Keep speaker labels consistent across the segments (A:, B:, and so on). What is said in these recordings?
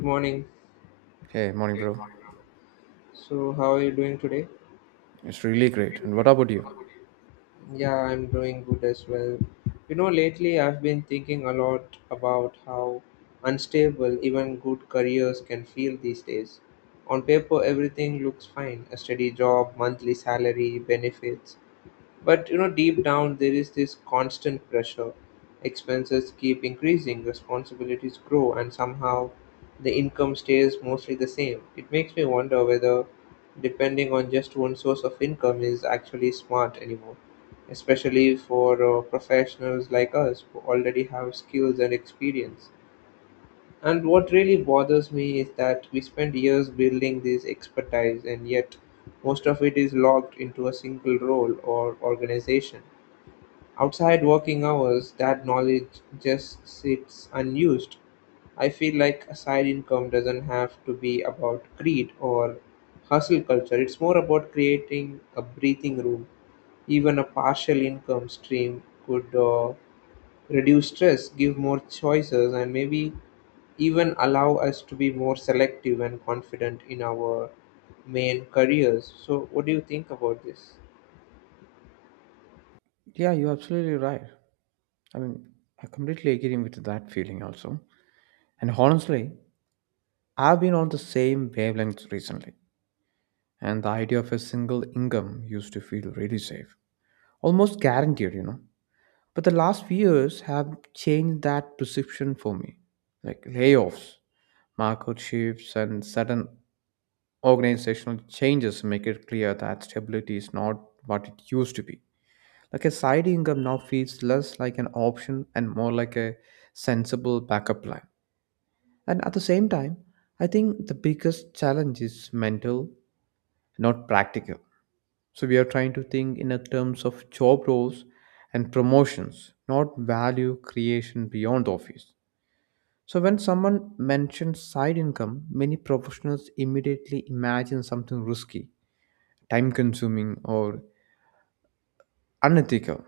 A: Good morning.
B: Hey, morning, bro.
A: So, how are you doing today?
B: It's really great. And what about you?
A: Yeah, I'm doing good as well. You know, lately I've been thinking a lot about how unstable even good careers can feel these days. On paper, everything looks fine a steady job, monthly salary, benefits. But you know, deep down there is this constant pressure. Expenses keep increasing, responsibilities grow, and somehow the income stays mostly the same. It makes me wonder whether depending on just one source of income is actually smart anymore, especially for professionals like us who already have skills and experience. And what really bothers me is that we spend years building this expertise, and yet most of it is locked into a single role or organization. Outside working hours, that knowledge just sits unused. I feel like a side income doesn't have to be about greed or hustle culture, it's more about creating a breathing room. Even a partial income stream could reduce stress, give more choices, and maybe even allow us to be more selective and confident in our main careers. So, what do you think about this?
B: Yeah, you're absolutely right. I mean, I completely agree with that feeling also. And honestly, I've been on the same wavelength recently. And the idea of a single income used to feel really safe, almost guaranteed, you know. But the last few years have changed that perception for me. Like layoffs, market shifts, and sudden organizational changes make it clear that stability is not what it used to be. Like a side income now feels less like an option and more like a sensible backup plan. And at the same time, I think the biggest challenge is mental, not practical. So we are trying to think in a terms of job roles and promotions, not value creation beyond the office. So when someone mentions side income, many professionals immediately imagine something risky, time consuming or unethical.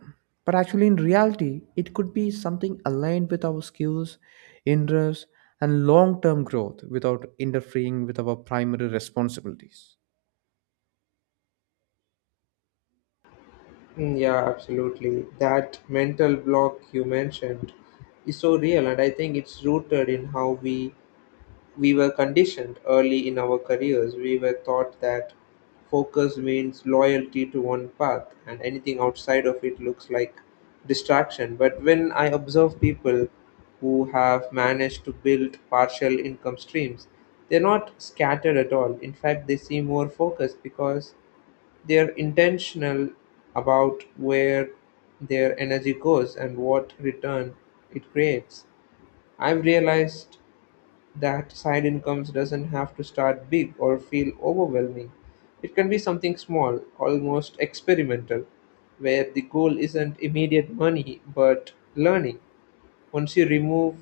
B: But actually, in reality, it could be something aligned with our skills, interests, and long term growth without interfering with our primary responsibilities.
A: Mm, yeah, absolutely. That mental block you mentioned is so real, and I think it's rooted in how we were conditioned early in our careers. We were taught that focus means loyalty to one path, and anything outside of it looks like distraction. But when I observe people who have managed to build partial income streams, they're not scattered at all. In fact, they seem more focused because they're intentional about where their energy goes and what return it creates. I've realized that side incomes doesn't have to start big or feel overwhelming. It can be something small, almost experimental, where the goal isn't immediate money but learning. Once you remove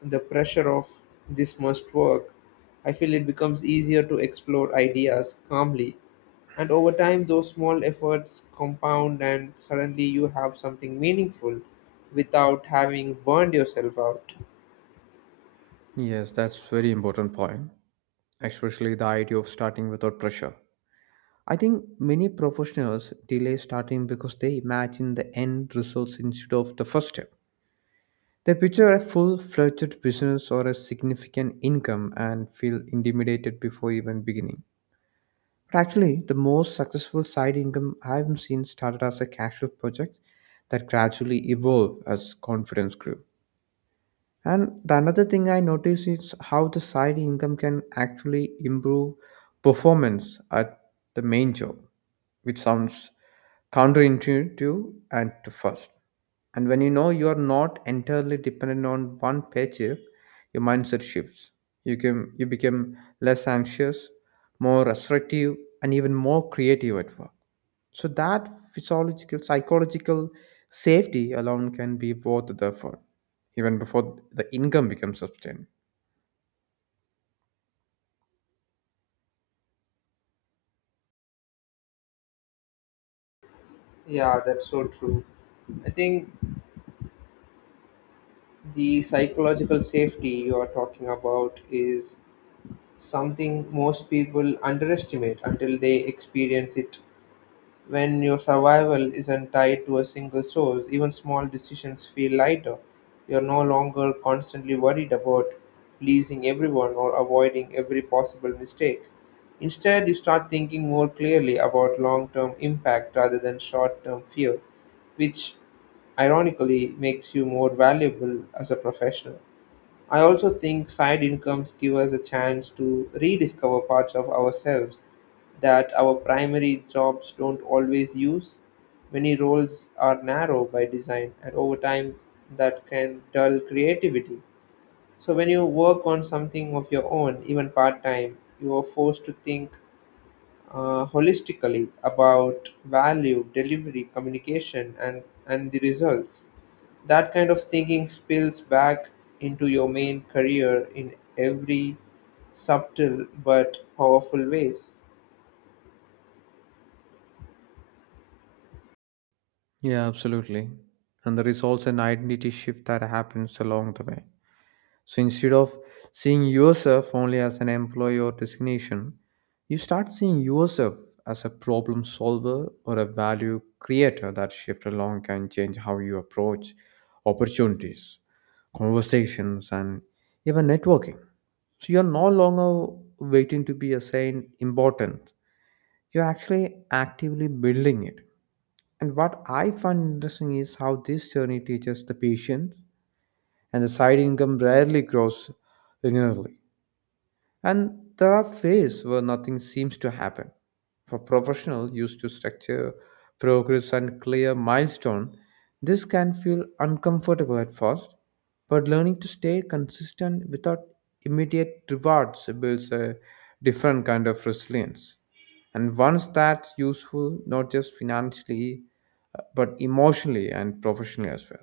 A: the pressure of this must work, I feel it becomes easier to explore ideas calmly. And over time, those small efforts compound, and suddenly you have something meaningful without having burned yourself out.
B: Yes, that's very important point, especially the idea of starting without pressure. I think many professionals delay starting because they imagine the end results instead of the first step. They picture a full fledged business or a significant income and feel intimidated before even beginning. But actually, the most successful side income I've seen started as a casual project that gradually evolved as confidence grew. And the another thing I notice is how the side income can actually improve performance at the main job, which sounds counterintuitive at first. And when you know you are not entirely dependent on one paycheck, your mindset shifts. You become less anxious, more assertive, and even more creative at work. So that physiological, psychological safety alone can be worth the effort, even before the income becomes substantial.
A: Yeah, that's so true. I think the psychological safety you are talking about is something most people underestimate until they experience it. When your survival isn't tied to a single source, even small decisions feel lighter. You're no longer constantly worried about pleasing everyone or avoiding every possible mistake. Instead, you start thinking more clearly about long term impact rather than short term fear, which ironically makes you more valuable as a professional. I also think side incomes give us a chance to rediscover parts of ourselves that our primary jobs don't always use. Many roles are narrow by design, and over time, that can dull creativity. So, when you work on something of your own, even part time, you are forced to think holistically about value, delivery, communication, and the results. That kind of thinking spills back into your main career in every subtle but powerful ways.
B: Yeah, absolutely. And there is also an identity shift that happens along the way. So instead of seeing yourself only as an employee or designation, you start seeing yourself as a problem solver or a value creator. That shift alone can change how you approach opportunities, conversations, and even networking. So you're no longer waiting to be assigned important. You're actually actively building it. And what I find interesting is how this journey teaches the patience and the side income rarely grows linearly. And there are phases where nothing seems to happen. For professionals used to structure, progress, and clear milestone, this can feel uncomfortable at first, but learning to stay consistent without immediate rewards builds a different kind of resilience. And once that's useful, not just financially, but emotionally and professionally as well.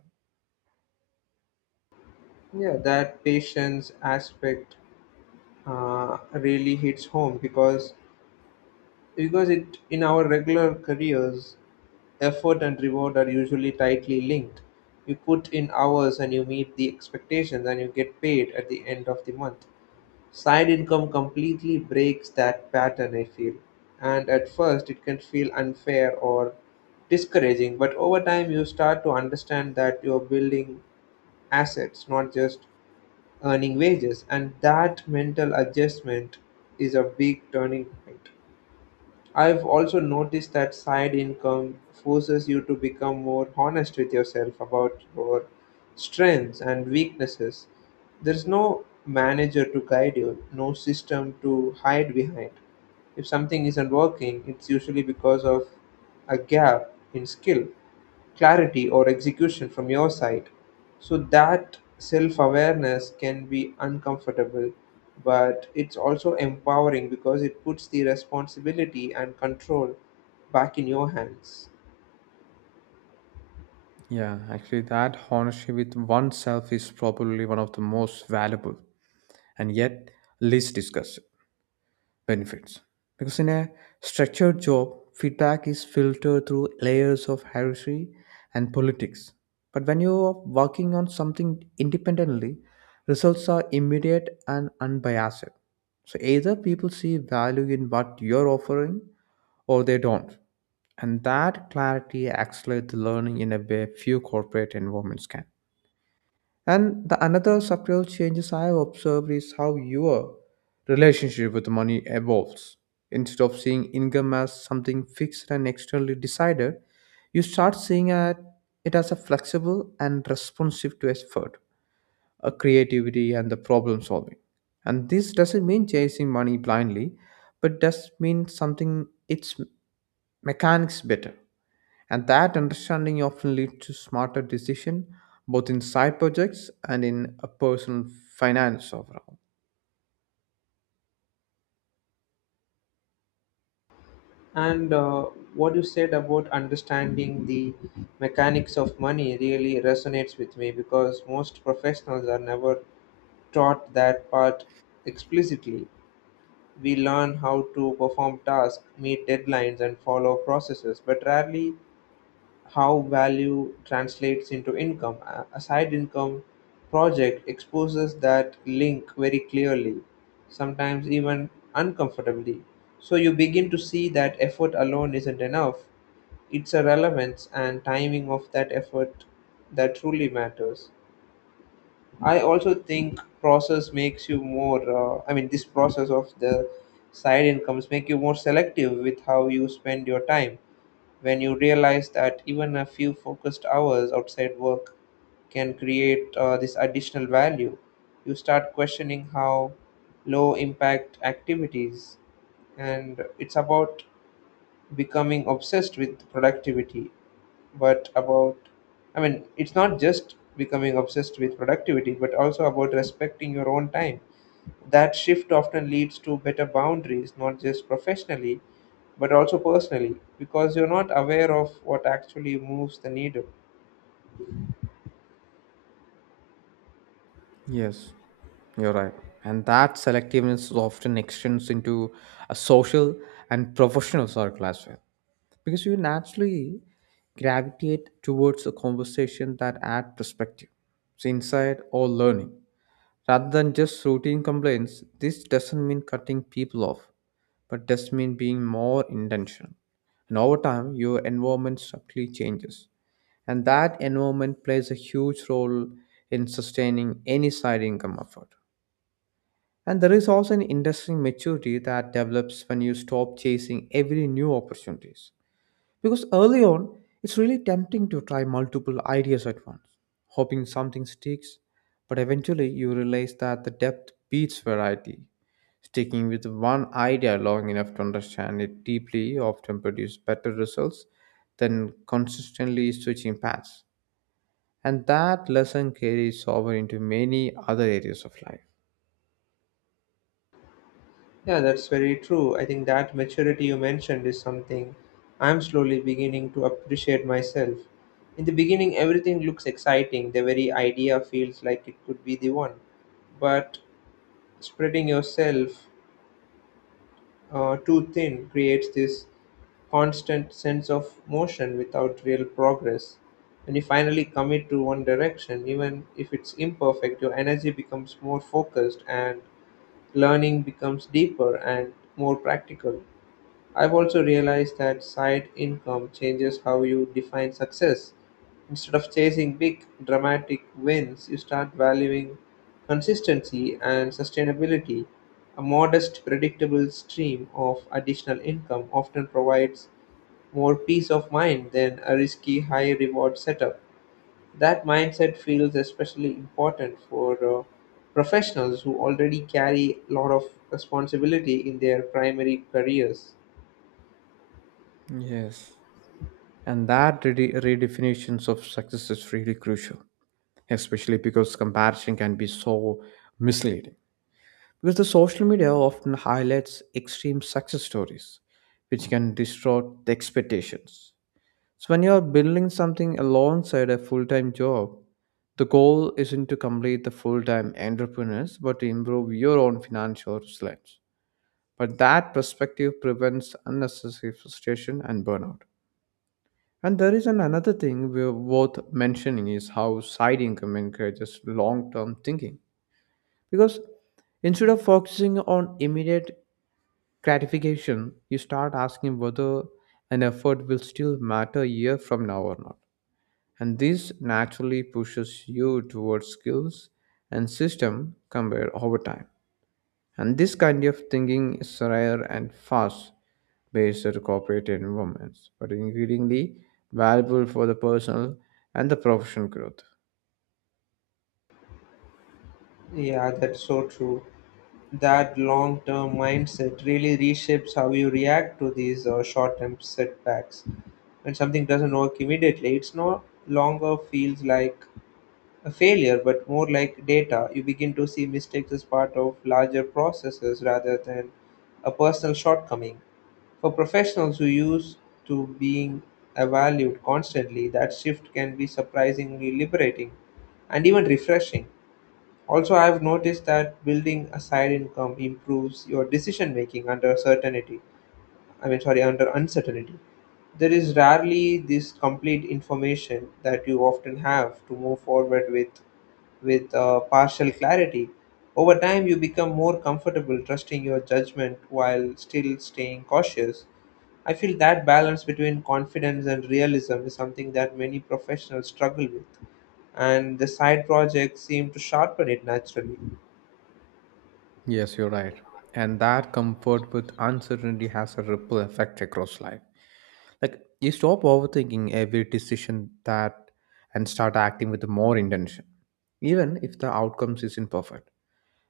A: Yeah, that patience aspect really hits home because it in our regular careers, effort and reward are usually tightly linked. You put in hours and you meet the expectations and you get paid at the end of the month. Side income completely breaks that pattern, I feel. And at first, it can feel unfair or discouraging, but over time, you start to understand that you're building assets, not just earning wages. And that mental adjustment is a big turning point. I've also noticed that side income forces you to become more honest with yourself about your strengths and weaknesses. There's no manager to guide you, no system to hide behind. If something isn't working, it's usually because of a gap in skill clarity or execution from your side. So that self awareness can be uncomfortable, but it's also empowering because it puts the responsibility and control back in your hands.
B: Yeah, actually, that honesty with oneself is probably one of the most valuable and yet least discussed benefits. Because in a structured job, feedback is filtered through layers of hierarchy and politics. But when you are working on something independently, results are immediate and unbiased. So either people see value in what you're offering or they don't. And that clarity accelerates the learning in a way few corporate environments can. And the another subtle changes I have observed is how your relationship with money evolves. Instead of seeing income as something fixed and externally decided, you start seeing it as a flexible and responsive to effort, a creativity and the problem solving. And this doesn't mean chasing money blindly, but does mean something its mechanics better and that understanding often leads to smarter decision both in side projects and in a personal finance overall.
A: And what you said about understanding the mechanics of money really resonates with me because most professionals are never taught that part explicitly. We learn how to perform tasks, meet deadlines, and follow processes, but rarely how value translates into income. A side income project exposes that link very clearly, sometimes even uncomfortably. So you begin to see that effort alone isn't enough. It's a relevance and timing of that effort that truly matters. I also think process makes you more. This process of the side incomes make you more selective with how you spend your time. When you realize that even a few focused hours outside work can create this additional value, you start questioning how low impact activities, and it's about becoming obsessed with productivity but about, I mean it's not just becoming obsessed with productivity but also about respecting your own time. That shift often leads to better boundaries, not just professionally but also personally, because you're not aware of what actually moves the needle.
B: Yes, you're right. And that selectiveness often extends into a social and professional circle as well. Because you naturally gravitate towards a conversation that add perspective, insight or learning. Rather than just routine complaints, this doesn't mean cutting people off, but does mean being more intentional. And over time, your environment subtly changes. And that environment plays a huge role in sustaining any side income effort. And there is also an interesting maturity that develops when you stop chasing every new opportunities because early on, it's really tempting to try multiple ideas at once, hoping something sticks, but eventually you realize that the depth beats variety. Sticking with one idea long enough to understand it deeply often produces better results than consistently switching paths. And that lesson carries over into many other areas of life.
A: Yeah, that's very true. I think that maturity you mentioned is something I'm slowly beginning to appreciate myself. In the beginning everything looks exciting, the very idea feels like it could be the one, but spreading yourself too thin creates this constant sense of motion without real progress. When you finally commit to one direction, even if it's imperfect, your energy becomes more focused and learning becomes deeper and more practical. I've also realized that side income changes how you define success. Instead of chasing big, dramatic wins, you start valuing consistency and sustainability. A modest, predictable stream of additional income often provides more peace of mind than a risky high reward setup. That mindset feels especially important for professionals who already carry a lot of responsibility in their primary careers.
B: Yes. And that redefinitions of success is really crucial, especially because comparison can be so misleading. Because the social media often highlights extreme success stories, which can distort the expectations. So, when you are building something alongside a full time job, the goal isn't to complete the full time entrepreneurs, but to improve your own financial resilience. But that perspective prevents unnecessary frustration and burnout. And there is an another thing worth mentioning is how side income encourages long term thinking. Because instead of focusing on immediate gratification, you start asking whether an effort will still matter a year from now or not. And this naturally pushes you towards skills and system compared over time. And this kind of thinking is rare and fast based at corporate environments, but increasingly valuable for the personal and the professional growth.
A: Yeah, that's so true. That long term mindset really reshapes how you react to these short term setbacks. When something doesn't work immediately, it's no longer feels like a failure, but more like data. You begin to see mistakes as part of larger processes rather than a personal shortcoming. For professionals who used to being evaluated constantly, that shift can be surprisingly liberating and even refreshing. Also, I've noticed that building a side income improves your decision making under certainty. I mean, sorry, under uncertainty. There is rarely this complete information that you often have to move forward with, with partial clarity. Over time, you become more comfortable trusting your judgment while still staying cautious. I feel that balance between confidence and realism is something that many professionals struggle with, and the side projects seem to sharpen it naturally.
B: Yes, you're right. And that comfort with uncertainty has a ripple effect across life. Like you stop overthinking every decision that and start acting with more intention, even if the outcomes isn't perfect.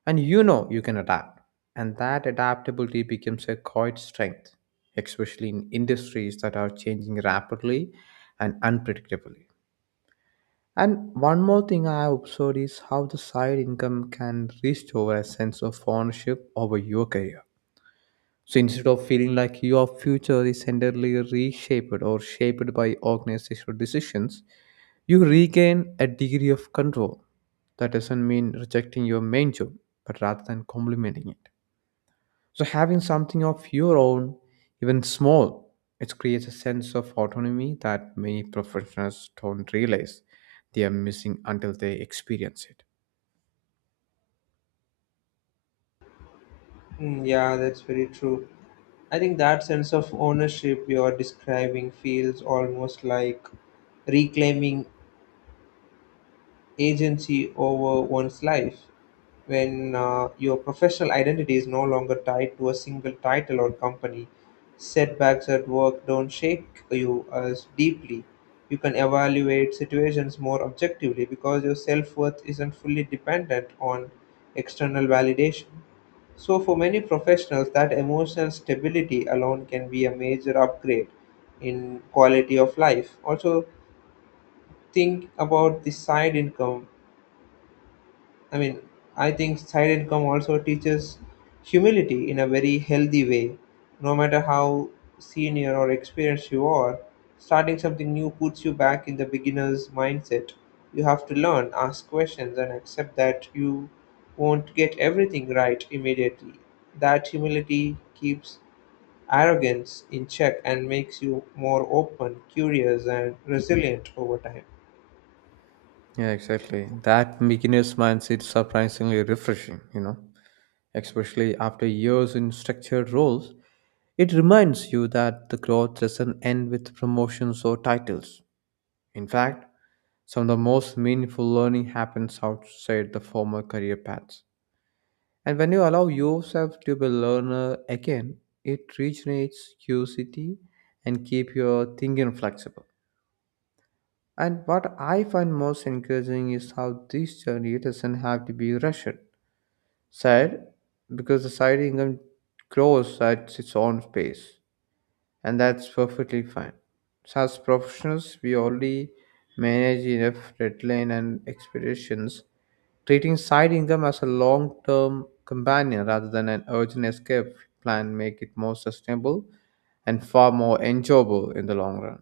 B: And you know you can adapt. And that adaptability becomes a quiet strength, especially in industries that are changing rapidly and unpredictably. And one more thing I observed is how the side income can restore a sense of ownership over your career. So instead of feeling like your future is entirely reshaped or shaped by organizational decisions, you regain a degree of control. That doesn't mean rejecting your main job, but rather than complementing it. So having something of your own, even small, it creates a sense of autonomy that many professionals don't realize they are missing until they experience it.
A: Mm, yeah, that's very true. I think that sense of ownership you are describing feels almost like reclaiming agency over one's life when your professional identity is no longer tied to a single title or company. Setbacks at work don't shake you as deeply. You can evaluate situations more objectively because your self worth isn't fully dependent on external validation. So, for many professionals, that emotional stability alone can be a major upgrade in quality of life. Also, think about the side income I mean, I think side income also teaches humility in a very healthy way. No matter how senior or experienced you are, starting something new puts you back in the beginner's mindset. You have to learn, ask questions, and accept that you won't get everything right immediately. That humility keeps arrogance in check and makes you more open, curious, and resilient over time.
B: Yeah, exactly. That beginner's mindset is surprisingly refreshing, you know, especially after years in structured roles. It reminds you that the growth doesn't end with promotions or titles. In fact, some of the most meaningful learning happens outside the formal career paths. And when you allow yourself to be a learner again, it regenerates curiosity and keep your thinking flexible. And what I find most encouraging is how this journey doesn't have to be rushed. Sad, because the side income grows at its own pace, and that's perfectly fine. So as professionals, we already manage enough deadline and expectations. Treating side income as a long-term companion rather than an urgent escape plan make it more sustainable and far more enjoyable in the long run.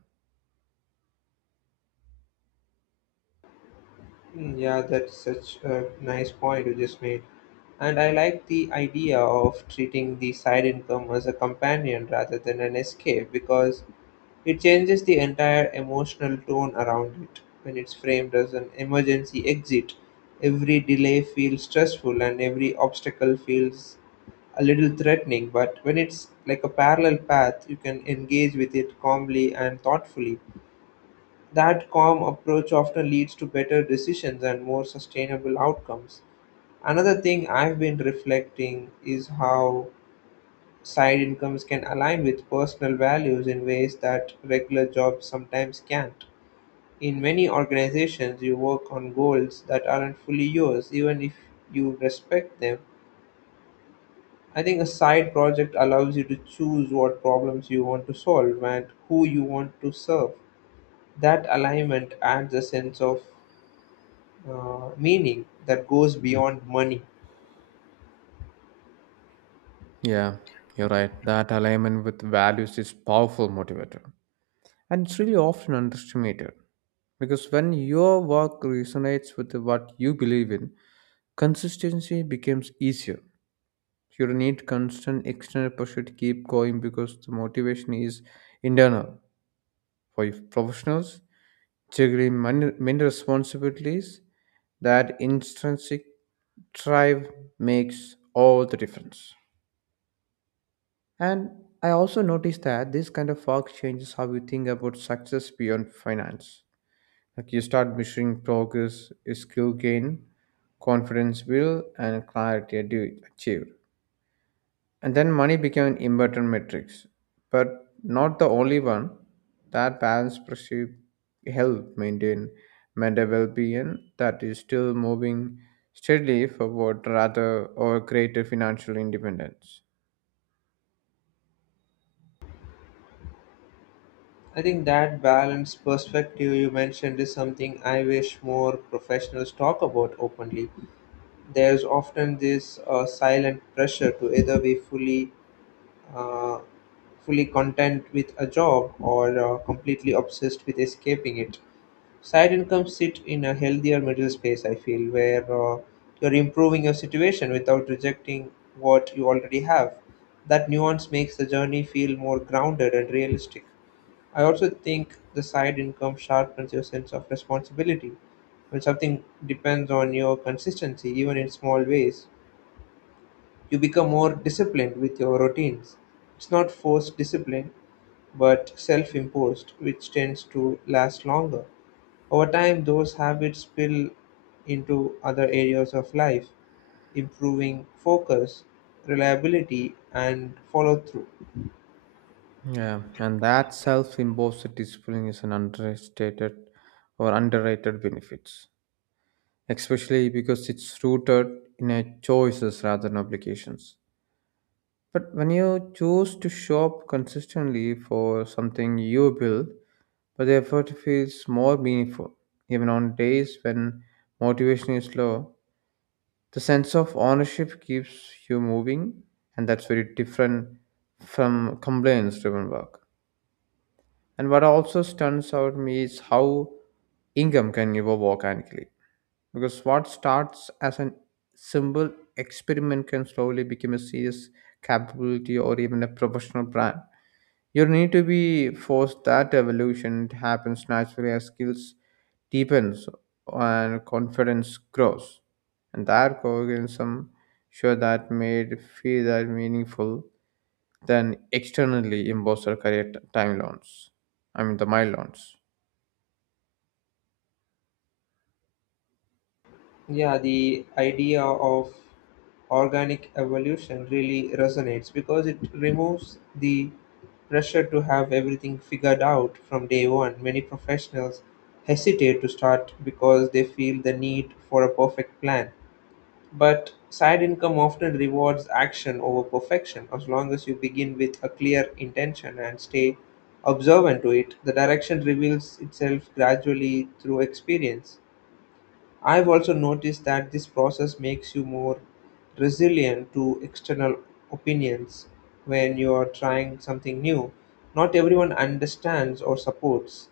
A: Mm, yeah, that's such a nice point you just made. And I like the idea of treating the side income as a companion rather than an escape because it changes the entire emotional tone around it. When it's framed as an emergency exit, every delay feels stressful and every obstacle feels a little threatening. But when it's like a parallel path, you can engage with it calmly and thoughtfully. That calm approach often leads to better decisions and more sustainable outcomes. Another thing I've been reflecting is how side incomes can align with personal values in ways that regular jobs sometimes can't. In many organizations, you work on goals that aren't fully yours, even if you respect them. I think a side project allows you to choose what problems you want to solve and who you want to serve. That alignment adds a sense of meaning that goes beyond money.
B: Yeah, you're right. That alignment with values is powerful motivator. And it's really often underestimated because when your work resonates with what you believe in, consistency becomes easier. You don't need constant external pressure to keep going because the motivation is internal. For you professionals, juggling many responsibilities, that intrinsic drive makes all the difference. And I also noticed that this kind of work changes how you think about success beyond finance. Like you start measuring progress, skill gain, confidence build, and clarity achieved. And then money became an important metrics, but not the only one. That balance perceived help maintain mental well-being that is still moving steadily forward rather or greater financial independence.
A: I think that balanced perspective you mentioned is something I wish more professionals talk about openly. There's often this silent pressure to either be fully, uh, fully content with a job or completely obsessed with escaping it. Side incomes sit in a healthier middle space, I feel, where you're improving your situation without rejecting what you already have. That nuance makes the journey feel more grounded and realistic. I also think the side income sharpens your sense of responsibility. When something depends on your consistency, even in small ways, you become more disciplined with your routines. It's not forced discipline, but self-imposed, which tends to last longer. Over time, those habits spill into other areas of life, improving focus, reliability, and follow through.
B: Yeah, and that self-imposed discipline is an understated or underrated benefits, especially because it's rooted in a choices rather than obligations. But when you choose to shop consistently for something you build, but the effort feels more meaningful. Even on days when motivation is low, the sense of ownership keeps you moving, and that's very different from complaints driven work. And what also stands out to me is how income can evolve organically. Because what starts as an simple experiment can slowly become a serious capability or even a professional brand. You need to be forced that evolution. It happens naturally as skills deepens and confidence grows. And that organism sure that made feel that meaningful than externally imposter career timelines. I mean the milestones.
A: Yeah, the idea of organic evolution really resonates because it removes the pressure to have everything figured out from day one. Many professionals hesitate to start because they feel the need for a perfect plan. But side income often rewards action over perfection. As long as you begin with a clear intention and stay observant to it, the direction reveals itself gradually through experience. I've also noticed that this process makes you more resilient to external opinions when you are trying something new. Not everyone understands or supports.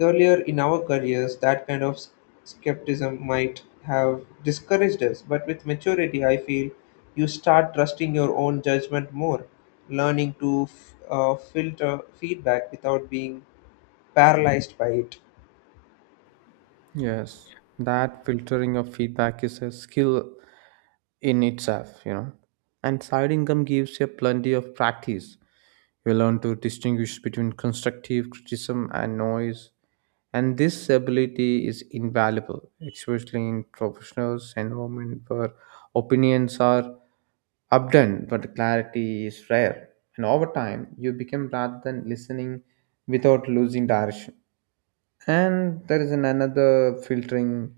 A: Earlier in our careers, that kind of skepticism might have discouraged us, but with maturity, I feel you start trusting your own judgment more, learning to filter feedback without being paralyzed by it.
B: Yes, that filtering of feedback is a skill in itself, you know. And side income gives you plenty of practice. You learn to distinguish between constructive criticism and noise, and this ability is invaluable, especially in professionals' environment where opinions are abundant but clarity is rare. And over time, you become rather than listening without losing direction. And there is an another filtering,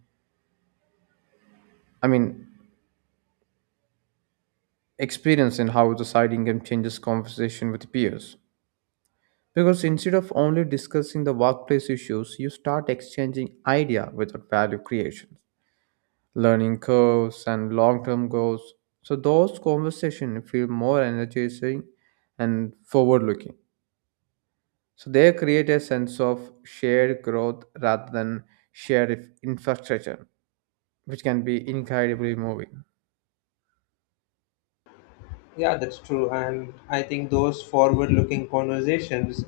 B: I mean, experience in how the side income changes conversation with peers. Because instead of only discussing the workplace issues, you start exchanging idea without value creation, learning curves and long-term goals. So those conversations feel more energizing and forward-looking. So they create a sense of shared growth rather than shared infrastructure, which can be incredibly moving.
A: Yeah, that's true. And I think those forward looking conversations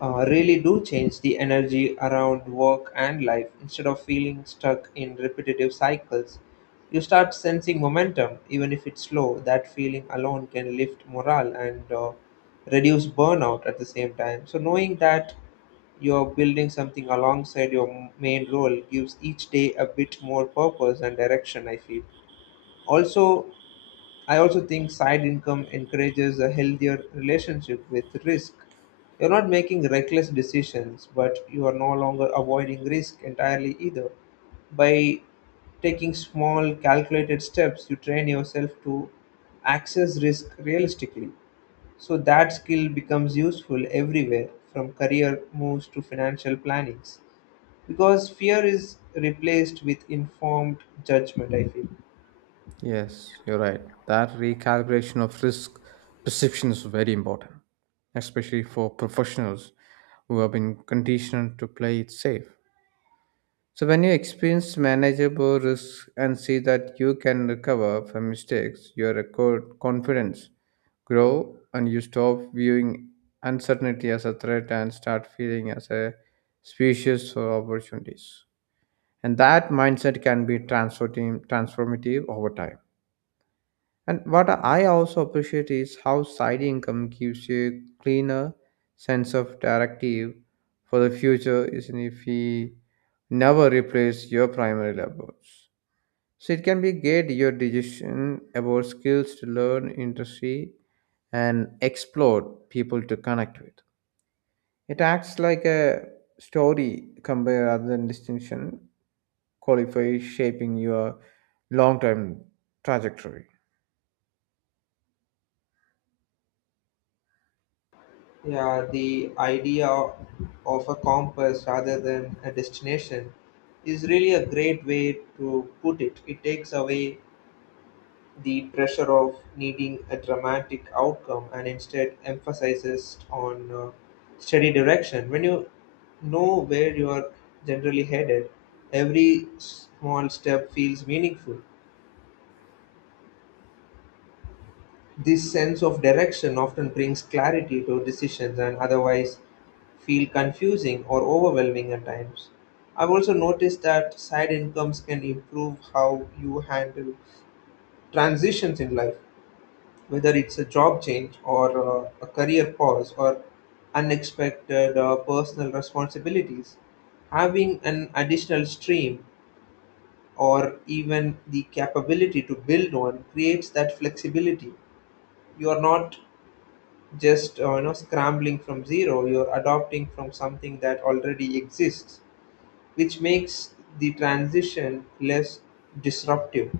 A: really do change the energy around work and life instead of feeling stuck in repetitive cycles. You start sensing momentum, even if it's slow. That feeling alone can lift morale and reduce burnout at the same time. So, knowing that you're building something alongside your main role gives each day a bit more purpose and direction, I feel. Also, I also think side income encourages a healthier relationship with risk. You're not making reckless decisions, but you are no longer avoiding risk entirely either. By taking small, calculated steps, you train yourself to access risk realistically. So that skill becomes useful everywhere, from career moves to financial plannings, because fear is replaced with informed judgment, I feel.
B: Yes, you're right. That recalibration of risk perception is very important, especially for professionals who have been conditioned to play it safe. So, when you experience manageable risk and see that you can recover from mistakes, your record confidence grow and you stop viewing uncertainty as a threat and start feeling as a species for opportunities. And that mindset can be transformative over time. And what I also appreciate is how side income gives you a cleaner sense of directive for the future, isn't it, if we never replace your primary labors. So it can be guide your decision about skills to learn, industry, and explore people to connect with. It acts like a story compare rather than distinction, qualify shaping your long-term trajectory.
A: Yeah, the idea of a compass rather than a destination is really a great way to put it. It takes away the pressure of needing a dramatic outcome and instead emphasizes on steady direction. When you know where you are generally headed, every small step feels meaningful. This sense of direction often brings clarity to decisions and otherwise feel confusing or overwhelming at times. I've also noticed that side incomes can improve how you handle transitions in life, whether it's a job change or a career pause or unexpected personal responsibilities. Having an additional stream or even the capability to build on creates that flexibility. You are not just scrambling from zero. You're adopting from something that already exists, which makes the transition less disruptive.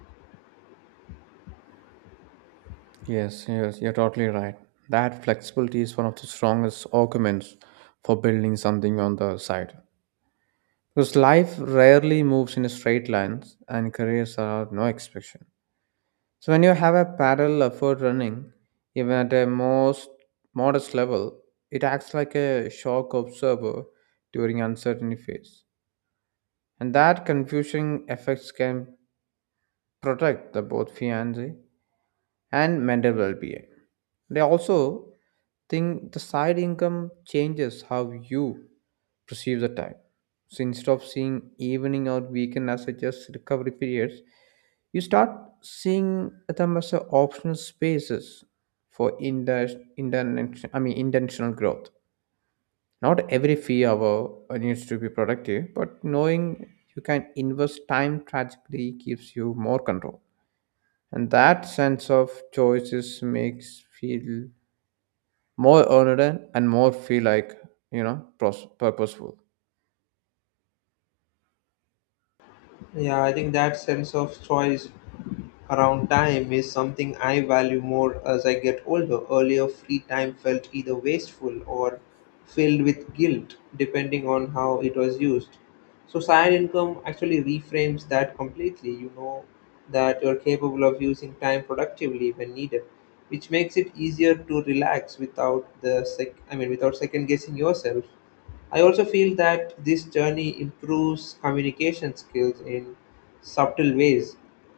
B: Yes, yes, you're totally right. That flexibility is one of the strongest arguments for building something on the side. Because life rarely moves in a straight lines and careers are no exception. So when you have a parallel effort running, even at a most modest level, it acts like a shock observer during uncertainty phase. And that confusing effects can protect the both fiancé and mental well-being. They also think the side income changes how you perceive the time. So instead of seeing evening or weekend as a just recovery periods, you start seeing them as a optional spaces for I mean intentional growth. Not every free hour needs to be productive, but knowing you can invest time tragically gives you more control. And that sense of choices makes feel more earned and more feel like, you know, purposeful.
A: Yeah, I think that sense of choice around time is something I value more as I get older. Earlier, free time felt either wasteful or filled with guilt, depending on how it was used. So, side income actually reframes that completely. You know that you're capable of using time productively when needed, which makes it easier to relax without the sec- I mean, without second guessing yourself. I also feel that this journey improves communication skills in subtle ways.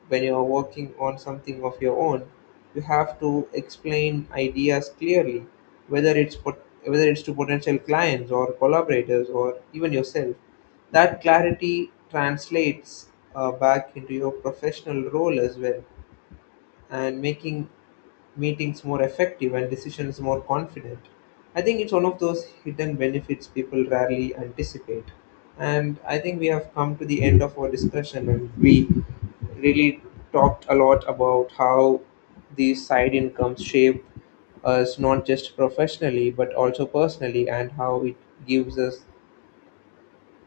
A: When you're working on something of your own, you have to explain ideas clearly, whether whether it's to potential clients or collaborators or even yourself. That clarity translates back into your professional role as well, and making meetings more effective and decisions more confident. I think it's one of those hidden benefits people rarely anticipate. And I think we have come to the end of our discussion, and we really talked a lot about how these side incomes shape us not just professionally but also personally, and how it gives us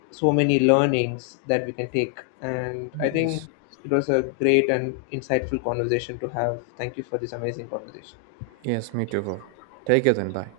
A: so many learnings that we can take. And I think
B: Yes.
A: it was a great and insightful conversation to have. Thank you for this amazing conversation.
B: Yes, me too, bro. Take it then. Bye.